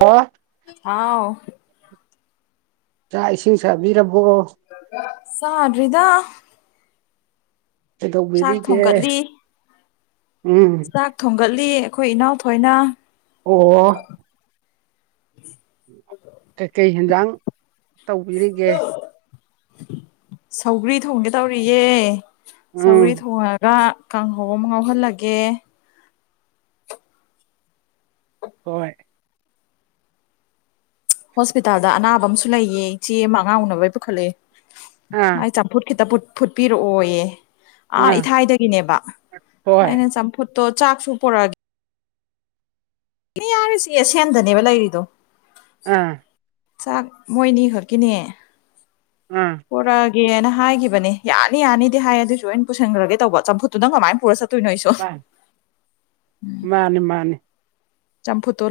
ꯑꯣ ꯍꯥꯎ ꯆꯥꯛ ꯏꯁꯤꯡ ꯆꯕꯤꯔꯕ ꯁꯥꯔꯤꯗ ꯕꯤ ꯀꯦ ꯍꯥꯏ ꯊꯣꯡꯒꯠꯂꯤ ꯆꯥꯛ ꯊꯣꯡꯒꯠꯂꯤ ꯑꯩꯈꯣꯏ ꯏꯅꯥꯎꯊꯣꯏꯅ ꯑꯣ ꯀꯩ ꯀꯩ ꯍꯤꯟꯟꯖꯥꯡ ꯇꯧꯕꯤꯔꯤꯒꯦ ꯁꯧꯒ꯭ꯔꯤ ꯊꯣꯡꯒꯦ ꯇꯧꯔꯤꯌꯦꯦ ꯁꯧꯒꯔꯤ ꯎꯝ ꯊꯣꯉꯒ ꯀꯥꯡꯍꯧ ꯑꯃ ꯉꯥꯎꯍꯜꯂꯒꯦ ꯍꯣꯏ ꯍꯣꯁꯄꯤꯇꯥꯜꯗ ꯑꯅꯥꯕ ꯑꯃꯁꯨ ꯂꯩꯌꯦ ꯏꯆꯦ ꯑꯃ ꯑꯉꯥꯡ ꯎꯅꯕ ꯄꯨꯈꯠꯂꯑꯦ ꯑꯥ ꯃꯥꯏ ꯆꯝꯐꯨꯠ ꯈꯤꯇ ꯐꯨꯠꯄꯤꯔꯛꯑꯣꯌꯦ ꯑꯥ ꯏꯊꯥꯏꯗꯒꯤꯅꯦꯕ ꯍꯣꯏ ꯑꯩꯅ ꯆꯝꯐꯨꯠꯇꯣ ꯆꯥꯛꯁꯨ ꯄꯨꯔꯛꯑꯒꯦ ꯏꯅꯤ ꯌꯥꯔꯤꯁꯤ ꯑꯦ ꯁꯦꯟꯗꯅꯦꯕ ꯂꯩꯔꯤꯗꯣ ꯑꯥ ꯆꯥꯛ ꯃꯣꯏꯅꯤ ꯈꯠꯀꯤꯅꯦ ꯑꯥ ꯦꯅ ꯍꯥꯏꯈꯤꯕꯅꯦ ꯌꯥꯅꯤ ꯌꯥꯅꯤꯗꯤ ꯍꯥꯏ ꯑꯗꯨꯏꯁꯨ ꯑꯩꯅ ꯄꯨꯁꯤꯟꯈ꯭ꯔꯒꯦ ꯇꯧꯕ ꯆꯝꯐꯨꯠꯇꯨ ꯅꯪ ꯀꯃꯥꯏꯅ ꯄꯨꯔ ꯆꯠꯦ ꯃꯥ ꯃꯥꯅꯦ ꯃꯥꯅꯦ ꯆꯝꯐꯨꯠꯇꯣ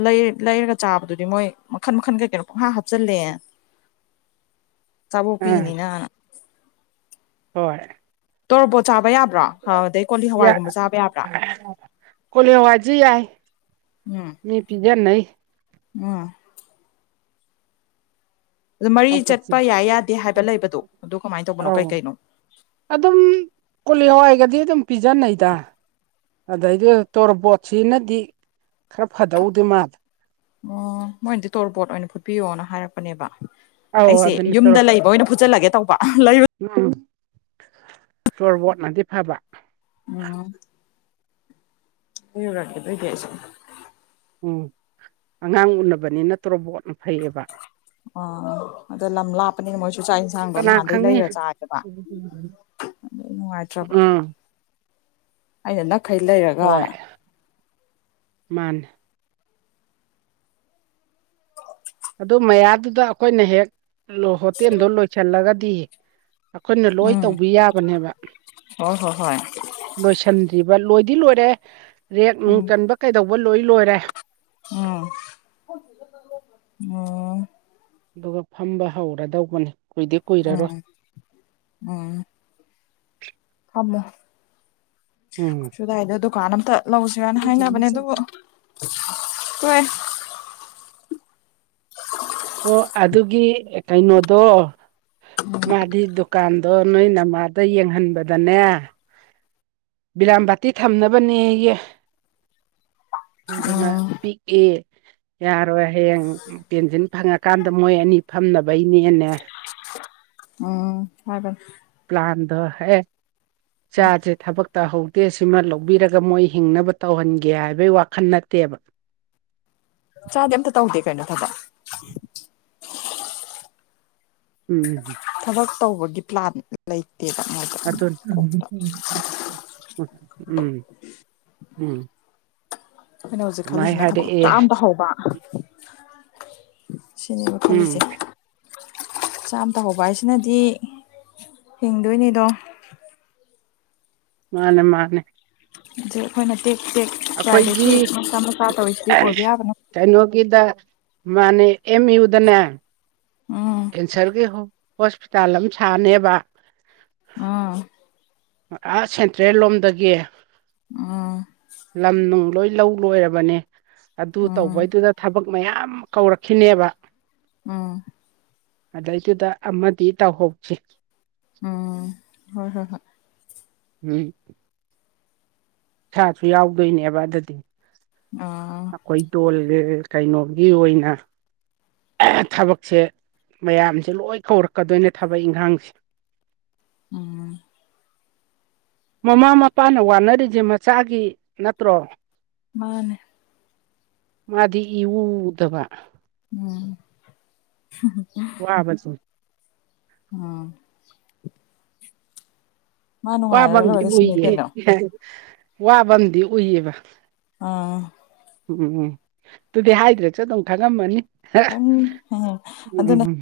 ꯂꯩꯔꯒ ꯆꯥꯕꯗꯨꯗꯤ ꯃꯣꯏ ꯃꯈꯜ ꯃꯈꯜꯒ ꯀꯩꯅꯣ ꯄꯨꯡꯍꯥ ꯍꯥꯞꯆꯤꯜꯂꯦ ꯇꯕꯨ ꯑꯥ ꯄꯤꯅꯤꯅ ꯍꯣꯏ ꯇꯧꯔꯛꯣ ꯆꯥꯕꯩ ꯌꯥ ꯀꯅ ꯑꯋꯥꯖ ꯌꯥꯏ ꯃꯤ ꯄꯤꯖꯅ ꯎ ꯑꯗꯨ ꯃꯔꯤ ꯆꯝꯐꯨꯠꯁꯤ ꯆꯠꯄ ꯌꯥꯏ ꯌꯥꯗꯦ ꯍꯥꯏꯕ ꯂꯩꯕꯗꯣ ꯑꯗꯨ ꯀꯃꯥꯏꯅ ꯇꯧꯕꯅꯣ ꯑꯧ ꯀꯩ ꯀꯩꯅꯣ ꯑꯗꯨꯝ ꯀꯣꯂꯦꯝꯋꯥꯏꯒꯗꯤ ꯑꯗꯨꯝ ꯄꯤꯖꯅꯩꯗ ꯑꯗꯩꯗꯤ ꯇꯣꯔꯕꯣꯠꯁꯤꯅꯗꯤ ꯈꯔ ꯐꯗꯍꯧꯗꯦ ꯃꯥꯗ ꯑꯣ ꯃꯣꯏꯅꯗꯤ ꯇꯣꯔꯕꯣꯠ ꯑꯣꯏꯅ ꯐꯨꯠꯄꯤꯌꯣꯅ ꯍꯥꯏꯔꯛꯄꯅꯦꯕ ꯑꯧ ꯑꯩꯁꯦ ꯑꯗꯨꯅꯤ ꯇꯣꯔꯣ ꯌꯨꯝꯗ ꯂꯩꯕ ꯑꯣꯏꯅ ꯐꯨꯠꯆꯜꯂꯒꯦ ꯇꯧꯕ ꯂꯩꯔꯨ ꯎꯝ ꯁꯣꯔꯕꯣꯠꯅꯗꯤ ꯐꯕ ꯑ ꯌ ꯔꯀꯦ ꯇ ꯀꯁ ꯎꯝ ꯑꯉꯥꯡ ꯎꯅꯕꯅꯤ ꯅꯠꯇ꯭ꯔꯣꯕꯣꯠ ꯑ ꯑꯗꯨ ꯂ ꯂꯥꯄꯅꯤ ꯃ ꯆ ꯆꯥꯛ ꯌꯦꯟꯁꯥꯡꯗꯣ ꯀꯅꯥ ꯅꯍꯥꯟꯗꯩ ꯈꯪꯅꯤ ꯂꯩꯔ ꯆꯥꯒꯦꯕ ꯑꯗꯨ ꯅꯨꯡꯉꯥꯏꯇ꯭ꯔꯕ ꯎꯝ ꯑꯩꯅ ꯅꯥꯈꯩ ꯂꯩꯔꯒꯅ ꯃꯥꯟ ꯑꯗꯨ ꯃꯌꯥꯗꯨꯗ ꯑꯩꯈꯣꯏꯅ ꯍꯦꯛ ꯍꯣꯇꯦꯜꯗꯣ ꯂꯣꯏꯁꯤꯜꯂꯒꯗꯤ ꯑꯩꯈꯣꯏꯅ ꯂꯣꯏ ꯎꯝ ꯇꯧꯕꯤ ꯌꯥꯕꯅꯦꯕ ꯍꯣꯏ ꯍꯣꯏ ꯍꯣꯏ ꯂꯣꯏꯁꯤꯟꯗ꯭ꯔꯤꯕ ꯂꯣꯏꯗꯤ ꯂꯣꯏꯔꯦ ꯔꯦꯛ ꯅꯨꯡ ꯎꯝ ꯆꯟꯕ ꯀꯩꯗꯧꯕ ꯂꯣꯏ ꯂꯣꯏꯔꯦ ꯎꯝ ꯎꯝ ꯑꯗꯨꯒ ꯐꯝꯕ ꯍꯧꯔꯗꯧꯕꯅꯤ ꯀꯨꯏꯗꯦ ꯎꯝ ꯀꯨꯏꯔꯔꯣꯏ ꯑꯃꯝꯕ ꯎꯝ ꯁꯨꯗꯏꯗ ꯗꯨꯀꯥꯟ ꯑꯝꯇ ꯂꯧꯁ ꯍꯥꯏꯅ ꯍꯥꯏꯅꯕꯅꯦ ꯑꯗꯨꯕꯨ ꯑꯣꯏꯣꯏ ꯑꯣ ꯑꯗꯨꯒꯤ ꯀꯩꯅꯣꯗꯣ ꯃꯥꯗꯤ ꯗꯨꯀꯥꯟ ꯑꯗꯣ ꯅꯣꯏ ꯅꯃꯥꯗ ꯌꯦꯡꯍꯟꯕꯗꯅꯦ ꯕꯤꯔꯥꯝꯕꯥꯇꯤ ꯊꯝꯅꯕꯅꯦ ꯑꯗꯨꯅ ꯎꯝ ꯄꯤꯛꯏ ꯌꯥꯔꯣꯏ ꯍꯌꯦꯡ ꯇꯦꯟꯁꯤꯟ ꯐꯪꯉ ꯀꯥꯟꯗ ꯃꯣꯏ ꯑꯅꯤ ꯐꯝꯅꯕꯩꯅꯦꯅꯦ ꯎꯝ ꯍꯥꯏ ꯄ꯭ꯂꯥꯟꯗ ꯍꯥꯏ ꯆꯥꯖꯦ ꯊꯕꯛ ꯇ ꯍ ꯛꯇꯦꯁꯤꯃ ꯂꯧꯕꯤꯔꯒ ꯃꯣꯏ ꯍꯤꯡꯅꯕ ꯇꯧꯍꯟꯒꯦ ꯍꯥꯏꯕꯒꯤ ꯋꯥꯈꯜ ꯅꯠꯇꯦꯕ ꯆꯗ ꯌꯥꯝ ꯊ ꯇ ꯎꯨꯛꯇꯦ ꯀꯩꯅꯅ ꯊꯥꯗ ꯎꯝ ꯊꯕꯛ ꯇꯧꯕꯒꯤ ꯄ꯭ꯂꯥꯟ ꯂꯩ ꯑꯣ ꯎꯝ ꯎꯝ ꯑꯩꯈꯣꯏꯅ ꯍꯧꯖꯤꯛ ꯑꯗꯨꯃꯥꯏꯅ ꯈꯜꯂꯤꯁꯤꯅ ꯊꯕꯛ ꯃꯆꯥ ꯍꯥꯏꯔꯛꯑꯦ ꯑ ꯑꯃ ꯇ ꯍꯧꯕ ꯁꯤꯅꯦꯕ ꯎꯝ ꯀꯣꯂꯤꯦꯖꯦ ꯆꯥꯝ ꯇ ꯍꯧꯕ ꯍꯥꯏꯁꯤꯅꯗꯤ ꯍꯤꯡꯗꯣꯏꯅꯤꯗꯣ ꯃꯥꯅꯦ ꯃꯥꯅꯦ ꯑꯗꯨ ꯑꯩꯈꯣꯏꯅ ꯇꯦꯛ ꯇꯦꯛ ꯑꯩꯈꯣꯏꯒꯤ ꯀꯥꯏꯗꯗꯒꯤ ꯃꯆꯥ ꯃꯆꯥ ꯇꯧꯔꯤꯁꯤꯗꯤ ꯑꯣꯏꯕ ꯌꯥꯕꯅꯣ ꯀꯩꯅꯣꯒꯤꯗ ꯃꯥꯅꯦ ꯑꯃꯤ ꯏ ꯎꯗꯅ ꯎꯝ ꯀꯦꯟꯁꯔꯒꯤ ꯍꯣꯁꯄꯤꯇꯥꯜ ꯑꯃ ꯁꯥꯅꯦꯕ ꯑꯥ ꯑꯁ ꯁꯦꯟꯇ꯭ꯔꯦꯜ ꯂꯣꯝꯗꯒꯤ ꯎꯝ ꯂꯝ ꯅꯨꯡ ꯂꯣꯏ ꯂꯧ ꯂꯣꯏꯔꯕꯅꯦ ꯑꯗꯨ ꯎꯝ ꯇꯧꯕꯩꯗꯨꯗ ꯊꯕꯛ ꯃꯌꯥꯝ ꯀꯧꯔꯛꯈꯤꯅꯦꯕ ꯎꯝ ꯑꯗꯩꯗꯨꯗ ꯑꯃꯗꯤ ꯇꯧꯍꯧꯁꯤ ꯎꯝ ꯍꯣꯏ ꯍꯣꯏ ꯍꯣꯏ ꯎꯝ ꯁꯥꯁꯨ ꯌꯥꯎꯗꯣꯏꯅꯦꯕ ꯑꯗꯨꯗꯤ ꯑꯥ ꯇꯣꯜ ꯀꯩꯅꯣꯒꯤ ꯑꯣꯏꯅ ꯊꯕꯛꯁꯦ ꯃꯌꯥꯝꯁꯦ ꯂꯣꯏ ꯀꯧꯔꯛꯀꯗꯣꯏꯅꯦ ꯊꯕꯛ ꯏꯪꯈꯥꯡꯁꯦ [inaudible] ꯎꯝ ꯃꯃꯥ ꯃꯄꯥꯅ ꯋꯥꯅꯔꯤꯁꯦ ꯃꯆꯥꯒꯤ ꯅꯠꯇ꯭ꯔꯣ ꯃꯥꯅꯦ ꯃꯥꯗꯤ ꯏꯎꯗꯕ ꯎꯝ ꯋꯥꯕꯆ ꯑꯣ ꯋꯥꯐꯝꯝꯗꯤ ꯁꯤꯅꯤ ꯎꯏꯌꯦ ꯀꯩꯅꯣ ꯋꯥꯐꯝꯗꯤ ꯎꯏꯌꯦꯕ ꯑ ꯎꯝ ꯎꯝ ꯑꯗꯨꯗꯤ ꯍꯥꯏꯗ꯭ꯔꯦꯁꯨ ꯑꯗꯨꯝ ꯈꯪꯉꯝꯃꯅꯤ ꯎꯝ ꯎꯝ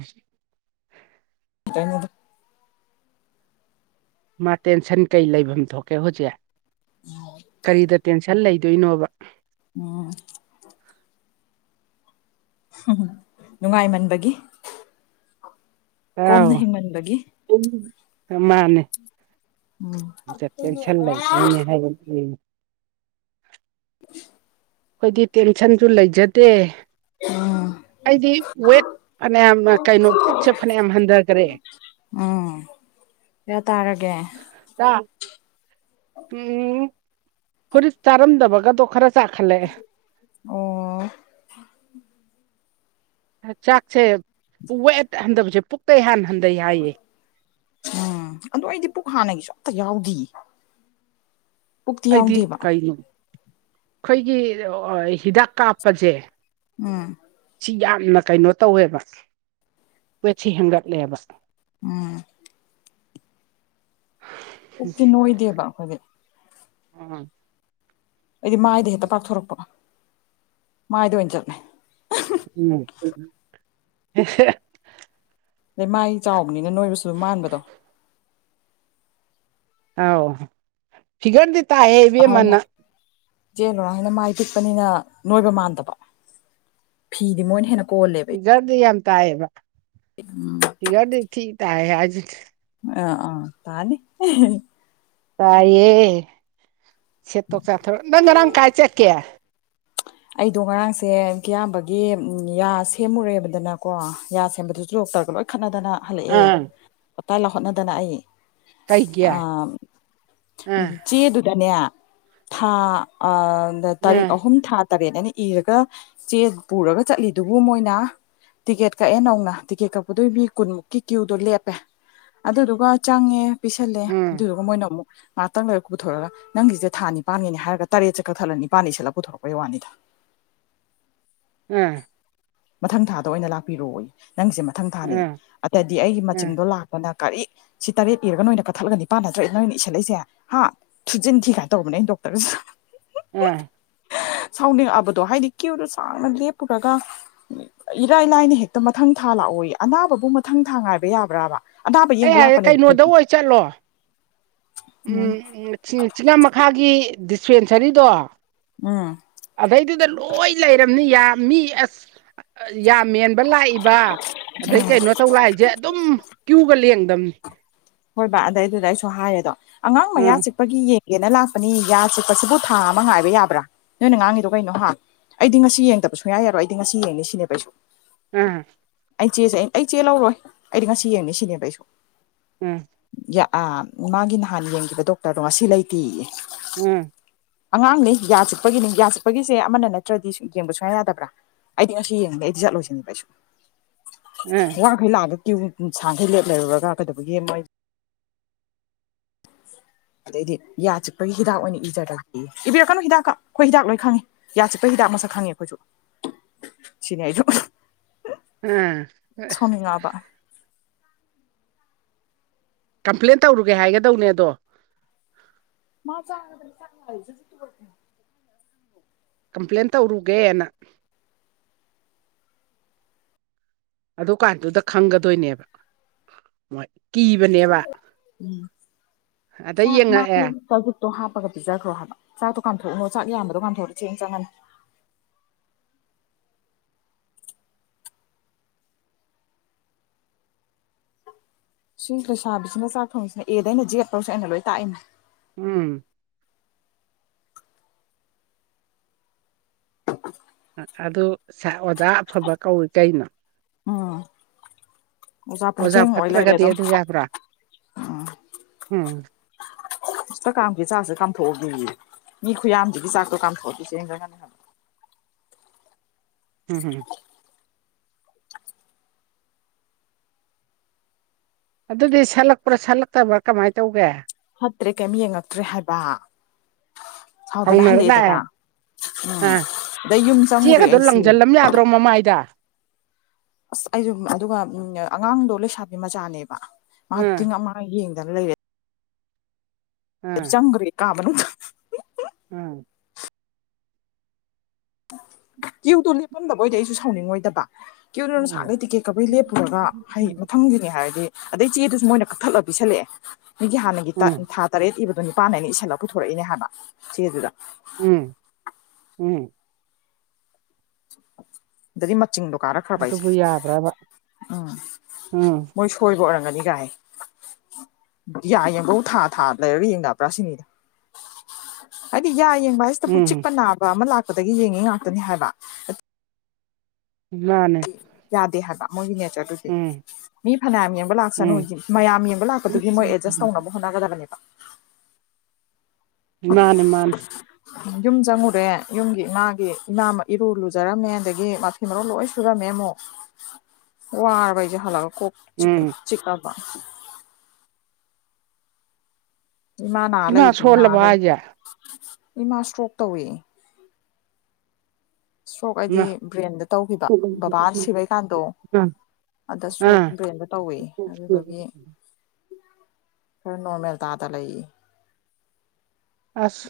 ꯑꯇꯩꯅꯣ ꯃꯥ ꯇꯦꯟꯁꯟ ꯀꯩ ꯂꯩꯐꯝ ꯊꯣꯛꯀꯦ ꯍꯧꯖꯤꯛ ꯀꯔꯤꯗ ꯇꯦꯟꯁꯟ ꯂꯩꯗꯣꯏꯅꯣꯕ ꯑꯣ ꯅꯨꯡꯉꯥꯏꯃꯟꯕꯒꯤ ꯑꯥꯎ ꯀꯣꯝꯅ ꯍꯤꯡꯃꯟꯕꯒꯤ ꯃꯥꯅꯦ ꯎꯝ ꯆ ꯆꯂ ꯍꯥꯏ ꯑꯩꯈꯣꯏꯗꯤ ꯇꯦꯟꯁꯟꯁꯨ ꯂꯩꯖꯗꯦ ꯑꯩꯗꯤ ꯋꯦꯠ ꯐꯅꯌꯥꯝ ꯀꯩꯅꯣ ꯄꯨꯛꯁꯦ ꯐꯅꯌꯥꯝ ꯍꯟꯊꯈ꯭ꯔꯦ [inaudible] ꯎꯝ ꯀꯌꯥ ꯇꯥꯔꯒꯦ ꯍꯨꯔꯤ ꯆꯥꯔꯝꯗꯕꯒꯗꯣ ꯈꯔ ꯆꯥꯈꯠꯂꯛꯑꯦ ꯑꯣ ꯆꯥꯛꯁꯦ ꯋꯦꯠ ꯍꯟꯊꯕꯁꯦ ꯄꯨꯛꯀꯩ ꯍꯥꯟꯅ ꯍꯟꯊꯩ ꯍꯥꯏꯌꯦ ꯎꯝ ꯑꯗꯨ ꯑꯩꯗꯤ ꯄꯨꯛ ꯍꯥꯟꯅꯒꯤꯁꯨ ꯑꯝꯇ ꯌꯥꯎꯗ ꯑꯩꯗꯤ ꯀꯩꯅꯣ ꯑꯩꯈꯣꯏꯒꯤ ꯍꯤꯗꯥꯛ ꯀꯥꯞꯄꯁꯦ ꯎꯝ ꯁꯤ ꯌꯥꯝꯅ ꯀꯩꯅꯣ ꯇꯧꯋꯦꯕ ꯋꯦꯠꯁꯤ ꯍꯦꯟꯒꯠꯂꯦꯕ ꯎꯝ ꯎꯛꯇꯤ ꯅꯣꯏꯗꯦꯕ ꯑꯩꯈꯣꯏꯗꯤ ꯎꯝ ꯑꯩꯗꯤ ꯃꯥꯏꯗ ꯍꯦꯛꯇ ꯄꯥꯛꯊꯣꯔꯛꯄ ꯃꯥꯏꯗ ꯑꯣꯏꯅ ꯆꯠꯂ ꯎꯝ ꯂꯩ ꯃꯥꯏ ꯆꯥꯎꯕꯅꯤꯅ ꯅꯣꯏꯔꯁꯨ ꯑꯗꯨ ꯃꯥꯟꯕꯗꯣ ꯑ ꯁꯤꯤꯒꯔꯗꯤ ꯇꯥꯏꯑꯦ ꯏꯕ ꯃꯅ ꯆꯦ ꯂꯣꯏꯨꯔꯥꯡꯅ ꯃꯥꯏ ꯇꯤꯛꯄꯅꯤꯅ ꯅꯣꯏꯕ ꯃꯥꯟꯗꯕ ꯐꯤꯗꯤ ꯃꯣꯏꯅ ꯍꯦꯟꯅ ꯀꯣꯜꯂꯦꯕ ꯐꯤꯒꯔꯗꯤ ꯌꯥꯝ ꯇꯥꯏꯌꯦꯕ ꯐꯤꯒꯔꯗꯤ ꯊꯤ ꯇꯥꯏ ꯍꯥꯏꯁꯤꯗꯤ ꯑ ꯑꯥ ꯇꯅꯤꯦ ꯇꯥꯏꯌꯦꯦ ꯁꯦꯠꯇꯣꯛ ꯆꯥꯊꯣꯛ ꯅꯪꯒꯔꯝ ꯀꯥꯏ ꯆꯠꯀꯦ ꯑꯩꯗꯣ ꯉꯔꯥꯡꯁꯦ ꯀꯌꯥꯝꯕꯒꯤ ꯌꯥ ꯁꯦꯝꯃꯨꯔꯦꯕꯗꯅꯀꯣ ꯌꯥ ꯁꯦꯝꯕꯗꯨꯁꯨ ꯂ ꯗꯣꯛꯇꯔꯒ ꯂꯣꯏ ꯈꯠꯅꯗꯅ ꯍꯜꯂꯛꯑꯦ ꯑꯥ ꯍꯇ ꯂꯥꯎꯍꯠꯅꯗꯅ ꯑꯩ ꯀꯩꯒꯤ ꯑ ꯑꯥ ꯆ ꯑꯗꯨ ꯅꯦ ꯊꯥ ꯇꯥꯔꯤꯛ ꯑꯥ ꯑꯍꯨꯝ ꯊꯥ ꯇꯔꯦꯠ ꯑꯅ ꯏꯔꯒ ꯆꯦ ꯄꯨꯔꯒ ꯆꯠꯂꯤꯗꯨꯕꯨ ꯃꯣꯏꯅ ꯇꯤꯛꯀꯦꯠ ꯀꯛꯑꯦ ꯅꯧꯅ ꯇꯤꯛꯀꯦꯠ ꯀꯛꯄꯗ ꯃꯤ ꯀꯨꯟꯃꯨꯛꯀꯤ ꯀ꯭ꯌꯨꯗꯣ ꯂꯦꯞꯄꯦ ꯑꯗꯨꯗꯨꯒ ꯆꯪꯉꯦ ꯄꯤꯁꯜꯂꯦ ꯎꯝ ꯑꯗꯨꯗꯨꯒ ꯃꯣꯏꯅ ꯑꯃꯨꯛ ꯉꯥꯛꯇꯪ ꯂꯩꯔ ꯄꯨꯊꯣꯔꯑꯒ ꯅꯪꯒꯤꯁꯦ ꯊꯥꯅꯤ ꯄꯥꯟꯅꯤꯅꯦ ꯍꯥꯏꯔꯒ ꯇꯔꯦꯠ ꯆꯠ ꯀꯛꯊꯂꯅꯤ ꯄꯥꯟꯅꯤ ꯏꯁ ꯁꯤꯜꯂꯞ ꯄꯨꯊꯣꯔꯄꯩ ꯋꯥꯅꯤ ꯎꯝ ꯃꯊꯪ ꯊꯥꯗ ꯑꯣꯏꯅ ꯂꯥꯛꯄꯤꯔꯛꯑꯣꯏ ꯅꯪꯁꯦ ꯃꯊꯪ ꯊꯥꯅꯦ ꯑꯥ ꯑꯇꯗꯤ ꯑꯩꯒꯤ ꯑꯥ ꯃꯆꯤꯟꯗꯣ ꯂꯥꯛꯇꯅ ꯥꯔꯤ ꯁꯤ ꯇꯔꯦꯠ ꯏꯔꯒ ꯅꯣꯏꯅ ꯀꯛꯊꯠꯂꯒ ꯅꯤꯄꯥꯥꯟ ꯅꯠꯇ꯭ꯔꯦꯠ ꯅꯣꯏꯅ ꯏꯁꯤꯜꯂꯛꯏꯁꯦ ꯍꯥ ꯊꯨꯖꯤꯟ ꯊꯤ ꯀꯥꯏꯅ ꯇꯧꯕꯕꯅꯦ ꯅꯩꯅ ꯗꯣꯛ ꯇ ꯑꯝ ꯁꯥꯎꯅꯤꯡꯉꯛꯑꯕꯗꯣ ꯍꯥꯏꯗꯤ ꯀ꯭ꯌꯨꯗꯣ ꯆꯥꯡꯅ ꯂꯦꯞꯄꯨꯔꯒ ꯏꯔꯥꯏ ꯂꯥꯏꯅ ꯍꯦꯛꯇ ꯃꯊꯪ ꯊꯥ ꯂꯥꯛꯑꯣ ꯍꯣꯏ ꯑꯅꯥꯕꯕꯨ ꯃꯊꯪ ꯊꯥꯡ ꯉꯥꯏꯕ ꯌꯥꯕ꯭ꯔꯥꯕ ꯑꯅꯥꯕ ꯑꯩ ꯌꯦꯡꯕ ꯍꯥꯏꯔꯦ ꯂꯥꯛꯄꯅꯦꯕ ꯀꯩꯅꯣꯗ ꯑꯩꯈꯣꯏꯒꯤ ꯑꯣꯏ ꯆꯠꯂꯣ ꯎꯝ ꯆꯤꯉ ꯃꯈꯥꯒꯤ ꯗꯤꯁꯄꯦꯟꯁꯔꯤꯗꯣ ꯎꯝ ꯑꯗꯩꯗꯨꯗ ꯂꯣꯏ ꯂꯩꯔꯕꯝꯅꯤ ꯌꯥꯝ ꯃꯤ ꯑꯁ ꯌꯥꯝ ꯃꯦꯟꯕ ꯂꯥꯛꯏꯕ ꯑꯗꯩ ꯎꯝ ꯀꯩꯅꯣ ꯇꯧꯕ ꯂꯏꯁꯦ ꯑꯗꯨꯝ ꯀ꯭ꯌꯨꯒ ꯂꯦꯡꯕ ꯗꯝ ꯍꯣꯏ ꯕꯥ ꯑꯗꯨꯗꯩꯗꯨꯗ ꯑꯩꯁꯨ ꯍꯥꯏꯔꯦ ꯑꯗꯣ ꯑꯉꯥꯡ ꯑꯥ ꯃꯌꯥ ꯆꯤꯛꯄꯒꯤ ꯌꯦꯡꯉ ꯌꯦꯅ ꯂꯥꯛꯄꯅꯤ ꯌꯥ ꯆꯤꯛꯄꯁꯤꯕꯨ ꯊꯥ ꯑꯃ ꯉꯥꯏꯕ ꯌꯥꯕ꯭ꯔꯥ ꯅꯣꯏꯅ ꯉꯥꯡꯉꯤꯗꯣ ꯀꯩꯅꯣ ꯍꯥ ꯑꯩꯗꯤ ꯉꯁꯤ ꯌꯦꯡꯗꯕ ꯁꯨꯡꯌꯥꯏ ꯌꯥꯔꯣꯏ ꯑꯩꯗꯤ ꯉꯁꯤ ꯌꯦꯡꯅꯤ ꯁꯤꯅꯦꯕ ꯑꯩꯁꯨ ꯑꯝ ꯑꯩ ꯆꯦꯁꯦ ꯑꯩ ꯑꯩ ꯆꯦ ꯂꯧꯔꯣꯏ ꯑꯩꯗꯤ ꯉꯁꯤ ꯌꯦꯡꯅꯤ ꯁꯤꯅꯦꯕ ꯑꯩꯁꯨ ꯍ ꯌꯥ ꯑꯥ ꯃꯥꯒꯤ ꯅꯍꯥꯟ ꯌꯦꯡꯈꯤꯕ ꯗꯣꯛꯇꯔꯗꯣ ꯉꯁꯤ ꯂꯩꯇꯦ ꯎꯝ ꯑꯉꯥꯡꯅꯤ ꯌꯥ ꯆꯤꯛꯄꯒꯤꯅꯤ ꯌꯥ ꯆꯤꯛꯄꯒꯤꯁꯦ ꯑꯃꯅ ꯅꯠꯇ꯭ꯔꯗꯤ ꯌꯦꯡꯕ ꯁꯨꯡꯌꯥ ꯌꯥꯗꯕ꯭ꯔꯥ ꯑꯩꯗꯤ ꯉꯁꯤ ꯌꯦꯡꯕꯦ ꯑꯩꯗꯤ ꯆꯠꯂꯣꯏꯁꯅꯤ ꯀꯩꯁꯨ ꯑꯥ ꯋꯥꯥꯡꯈꯩ ꯂꯥꯛꯑꯒ ꯀ꯭ꯌꯨ ꯁꯥꯡꯈꯩ ꯂꯦꯞ ꯂꯩꯔꯨꯔꯒ ꯀꯩꯗꯧꯕ ꯌꯦꯦꯝꯃꯣꯏ ꯑꯗꯩꯗꯤ ꯌꯥ ꯆꯤꯛꯄꯒꯤ ꯍꯤꯗꯥꯛ ꯑꯣꯏꯅ ꯏꯖꯔꯒꯦ ꯏꯕꯤꯔꯛꯀꯅꯨ ꯍꯤꯗꯥꯛꯀ ꯑꯩꯈꯣꯏꯤꯗꯥꯛ ꯂꯣꯏ ꯈꯪꯉꯤ ꯌꯥ ꯆꯤꯛꯄꯒꯤ ꯍꯗ ꯃꯁꯛꯪꯉꯦꯈꯣꯏꯁꯨ [inaudible] ꯁꯤꯅꯤ ꯍꯥꯏꯏꯁꯨꯣ ꯎꯝ ꯀꯝꯄ꯭ꯂꯦꯟ ꯇꯧꯔꯨꯒꯦ ꯍꯥꯏꯒꯗꯧꯅꯦ ꯑꯗꯣ ꯃꯥ ꯆꯥꯡ ꯇ ꯆ ꯍꯥꯏ ꯀꯝꯄ꯭ꯂꯦꯟ ꯇꯧꯔꯨꯒꯦꯅ ꯑꯗꯨꯀꯥꯟꯗꯨꯗ ꯈꯪꯒꯗꯣꯏꯅꯦꯕ ꯃꯣꯏ ꯀꯤꯕꯅꯦꯕ ꯑꯗꯩ ꯌꯦꯡꯉꯛꯑꯦ ꯇꯣ ꯍꯥꯞꯄꯒ ꯄꯤꯖꯈ꯭ꯔꯣ ꯍꯥꯏꯕ ꯆꯥꯛꯇꯣ ꯀꯥꯝꯊꯣꯛꯎꯑꯣꯣ ꯆꯥꯛ ꯌꯥꯝꯕꯗꯣ ꯀꯥꯝꯊꯣꯛꯑ ꯆꯦꯡ ꯆꯪꯉꯅꯤ [inaudible] ꯁꯤꯁꯤꯡ ꯂꯩꯁꯥꯕꯤꯁꯤꯅ ꯆꯥꯛ ꯊꯣꯡꯤꯁꯤꯅ ꯑꯦꯗ ꯑꯩꯅ ꯌꯦꯠꯄꯧꯁꯨ ꯑꯩꯅ ꯂꯣꯏ ꯇꯥꯛꯏꯅꯦ ꯎꯝ ꯑꯗꯨ ꯑꯣꯖꯥ ꯑꯐꯕ ꯀꯧꯏ ꯀꯩꯅꯣ ꯑꯣꯝ ꯑꯣꯖꯥ ꯐꯠꯇ꯭ꯔꯒꯗꯤ ꯑꯗꯨ ꯌꯥꯕ꯭ꯔꯥ ꯎꯝ ꯇ ꯀꯥꯝꯒꯤꯦ ꯆꯥꯔꯁꯦ ꯀꯥꯝꯊꯣꯛꯑꯒꯦ ꯃꯤ ꯈꯨꯌꯥꯝꯗꯨꯒꯤ ꯆꯥꯛꯇꯣ ꯀꯥꯝꯊꯣꯛꯑꯗꯁꯦꯡꯅꯒꯅꯤ ꯍꯥꯏ ꯍꯝ ꯍꯝ ꯑꯗꯨꯗꯤ ꯁꯠꯂꯛꯄ꯭ꯔꯥ ꯁꯠꯂꯛꯇꯕ꯭ꯔꯥ ꯀꯃꯥꯏꯅ ꯇꯧꯒꯦ ꯍꯠꯇ꯭ꯔꯦ ꯀꯩꯝ ꯌꯦꯡꯉꯛꯇ꯭ꯔꯦ ꯍꯥꯏꯕ ꯍꯥꯎꯗꯅ ꯍꯧꯅꯔ ꯂꯥꯛꯑꯦ ꯍꯜꯂꯛꯑꯦꯗꯅ ꯎꯝ ꯑꯥ ꯑꯗꯩ ꯌꯨꯝ ꯆꯪꯉꯨꯔꯦ ꯆꯦꯒꯗꯣ ꯑꯩꯁꯦ ꯂꯪꯁꯤꯜꯂꯝ ꯌꯥꯗ꯭ꯔꯣ ꯃꯃꯥꯏꯗ ꯑꯁ ꯑꯩꯁꯨ ꯑꯗꯨꯒ ꯑꯉꯥꯡꯗꯣ ꯂꯩꯁꯥꯕꯤ ꯃꯆꯥꯅꯦꯕ ꯃꯥ ꯑꯥ ꯇꯤꯡ ꯑꯃ ꯌꯦꯉ ꯆ ꯂꯩꯒꯦ ꯆꯪꯒꯔꯤ ꯀꯥꯕꯅꯗ ꯎꯝ ꯀ꯭ꯌꯨꯗꯨ ꯂꯦꯞꯄꯝꯗꯕ ꯑꯣꯏꯗꯤ ꯑꯩꯁꯨ ꯁꯥꯎꯅꯤꯡꯉꯣꯏꯗꯕ ꯀ꯭ꯌꯨꯗ ꯎꯝ ꯅꯁꯥꯡꯅꯩ ꯇꯤꯛꯀꯦꯠ ꯀꯛꯄꯩ ꯂꯦꯞꯄꯨꯔꯒ ꯍꯩ ꯃꯊꯪꯒꯤꯅꯤ ꯍꯥꯏꯔꯗꯤ ꯑꯗꯩ ꯆꯦꯗꯨꯁꯨ ꯃꯣꯏꯅ ꯀꯛꯊꯠꯂꯒ ꯄꯤꯁꯜꯂꯛꯑꯦ ꯅꯣꯏꯒꯤ ꯍꯥꯟꯅꯒꯤ ꯎꯝ ꯊꯥ ꯇꯔꯦꯠ ꯏꯕ ꯑꯗꯣ ꯅꯨꯄꯥꯟ ꯏꯁꯜꯂꯒ ꯄꯨꯊꯣꯔꯛꯏꯅꯦ ꯍꯥꯏꯕ ꯆꯦꯗꯨꯗ ꯎꯝ ꯎꯝ ꯑꯗꯨꯏ ꯃꯆꯤꯡꯗ ꯀꯔꯈ꯭ꯔꯕ ꯍꯥꯏꯁꯦ ꯑꯗꯨꯕꯨ ꯌꯥꯕ꯭ꯔꯕ ꯎꯝ ꯎꯝ ꯃꯣꯏ ꯁꯣꯏꯕ ꯑꯣꯏꯔꯝꯒꯅꯤ ꯅꯤ ꯀꯥꯏ ꯌꯥ ꯌꯦꯡꯕꯧ ꯊꯥ ꯊꯥ ꯂꯩꯔꯒ ꯌꯦꯡꯗꯕ꯭ꯔꯥ ꯁꯤꯅꯤꯗ ꯍꯥꯏꯗꯤ ꯌꯥ ꯌꯦꯡꯕ ꯍꯥꯏꯁꯤꯇꯕꯨ ꯎꯝ ꯆꯤꯛꯄ ꯅꯥꯕ ꯑꯃ ꯂꯥꯛꯄꯗꯒꯤ ꯌꯦꯡꯉꯤ ꯉꯥꯛꯇꯅꯤ ꯍꯥꯏꯕ ꯃꯥꯅꯦ ꯑꯗꯨꯗꯤ ꯎꯝ ꯃꯤ ꯐꯅꯌꯥꯝ ꯌꯦꯡꯕ ꯂꯥꯛꯁꯅꯨ ꯎꯝ ꯃꯌꯥꯝ ꯌꯦꯡꯕ ꯂꯥꯛꯄꯗꯨꯒꯤ ꯃꯣꯏ ꯑꯦꯗꯖꯁ ꯇꯧꯅꯕ ꯍꯣꯠꯅꯒꯗꯕꯅꯦꯕ ꯃꯥꯅꯦ ꯃꯥꯅꯦ ꯌꯨꯝ ꯆꯪꯉꯨꯔꯦ ꯌꯨꯝꯒꯤ ꯏꯃꯥꯒꯤ ꯏꯃꯥ ꯏꯔꯨ ꯂꯨꯖꯔꯝꯃꯦ ꯑꯗꯒꯤ ꯃꯐꯤ ꯃꯔꯣꯟ ꯂꯣꯏ ꯁꯨꯔꯝꯃꯦ ꯑꯃꯨꯛ ꯋꯥꯔꯕ ꯑꯩꯁ‌ꯦ ꯍꯂꯛ ꯀ‌ꯣꯛ ꯆꯤꯛ ꯎꯝ ꯆꯤꯛꯑꯕꯥ ꯏꯃꯥ ꯅꯥ ꯂꯩ ꯅꯥ ꯁꯣꯜꯂꯕꯣ ꯂꯩ ꯍꯥꯏꯖꯦ ꯏꯃꯥ ꯏꯁꯇ꯭ꯔꯣꯛ ꯇꯧꯏ ꯁꯇ‌ꯣꯛ ꯍꯥꯏꯗꯤ ꯏꯃꯥ ꯕ꯭ꯔꯦꯟꯗ ꯇꯧꯈꯤꯕ ꯕꯕꯥ ꯁꯤꯕꯩꯀꯥꯟꯗꯣ ꯑꯗ ꯁꯣꯞ ꯑꯥ ꯕ꯭ꯔꯦꯟꯗ ꯇꯧꯋꯤ ꯑꯗꯨꯗꯨꯒꯤ ꯈꯔ ꯅꯣꯔꯃꯦꯜ ꯇꯥꯗꯟ ꯂꯩ ꯑꯁ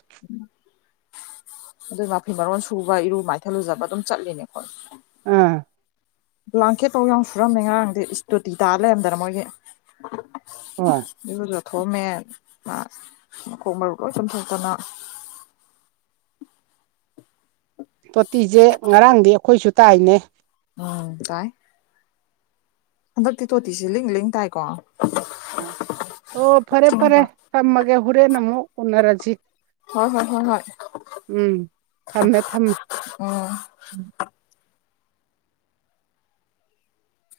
ꯑꯗꯨꯏ ꯃꯐꯤ ꯃꯔꯣꯟ ꯁꯨꯕ ꯏꯔꯨ ꯃꯥꯏꯊꯜꯂꯨꯖꯕ ꯑꯗꯨꯝ ꯆꯠꯂꯤꯅꯤ ꯑꯈ‌ꯣꯏ ꯑꯥ ꯕ꯭ꯂꯥꯡꯀꯦꯠ ꯐꯧ ꯌꯥꯎꯟ ꯁꯨꯔꯝꯃꯦ ꯉꯔꯥꯡꯗꯤ ꯏꯁꯇꯨꯇꯤ ꯇꯥꯔ ꯂꯩꯔꯝꯗꯅ ꯃꯣꯏꯒꯤ ꯍꯣꯏ ꯏꯔꯨꯖꯕ ꯊꯣꯛꯑꯝꯃꯦ ꯃꯈꯣꯛ ꯃꯔꯨ ꯂꯣꯏ ꯆꯨꯝꯝꯊꯣꯛꯇꯅ [inaudible] ꯄꯣꯇꯤꯁꯦ ꯉꯔꯥꯡꯗꯤ ꯑꯩꯈꯣꯏꯁꯨ ꯇꯥꯏꯅꯦ ꯎꯝ ꯇꯥꯏ ꯍꯟꯗꯛꯇꯤ ꯇꯣꯇꯤꯁꯤꯦ ꯂꯤꯡ ꯂꯤꯡ ꯇꯥꯏꯀꯣ ꯑ ꯑꯣ ꯐꯔꯦ ꯐꯔꯦ ꯊꯝꯃꯒꯦ ꯍꯣꯔꯦꯟ ꯑꯃꯨꯛ ꯎꯅꯔꯁꯤ ꯍꯣꯏ ꯍꯣꯏ ꯍꯣꯏ ꯍꯣꯏ ꯎꯝ ꯊꯝꯃꯦ ꯊꯝꯃꯦ ꯎꯝ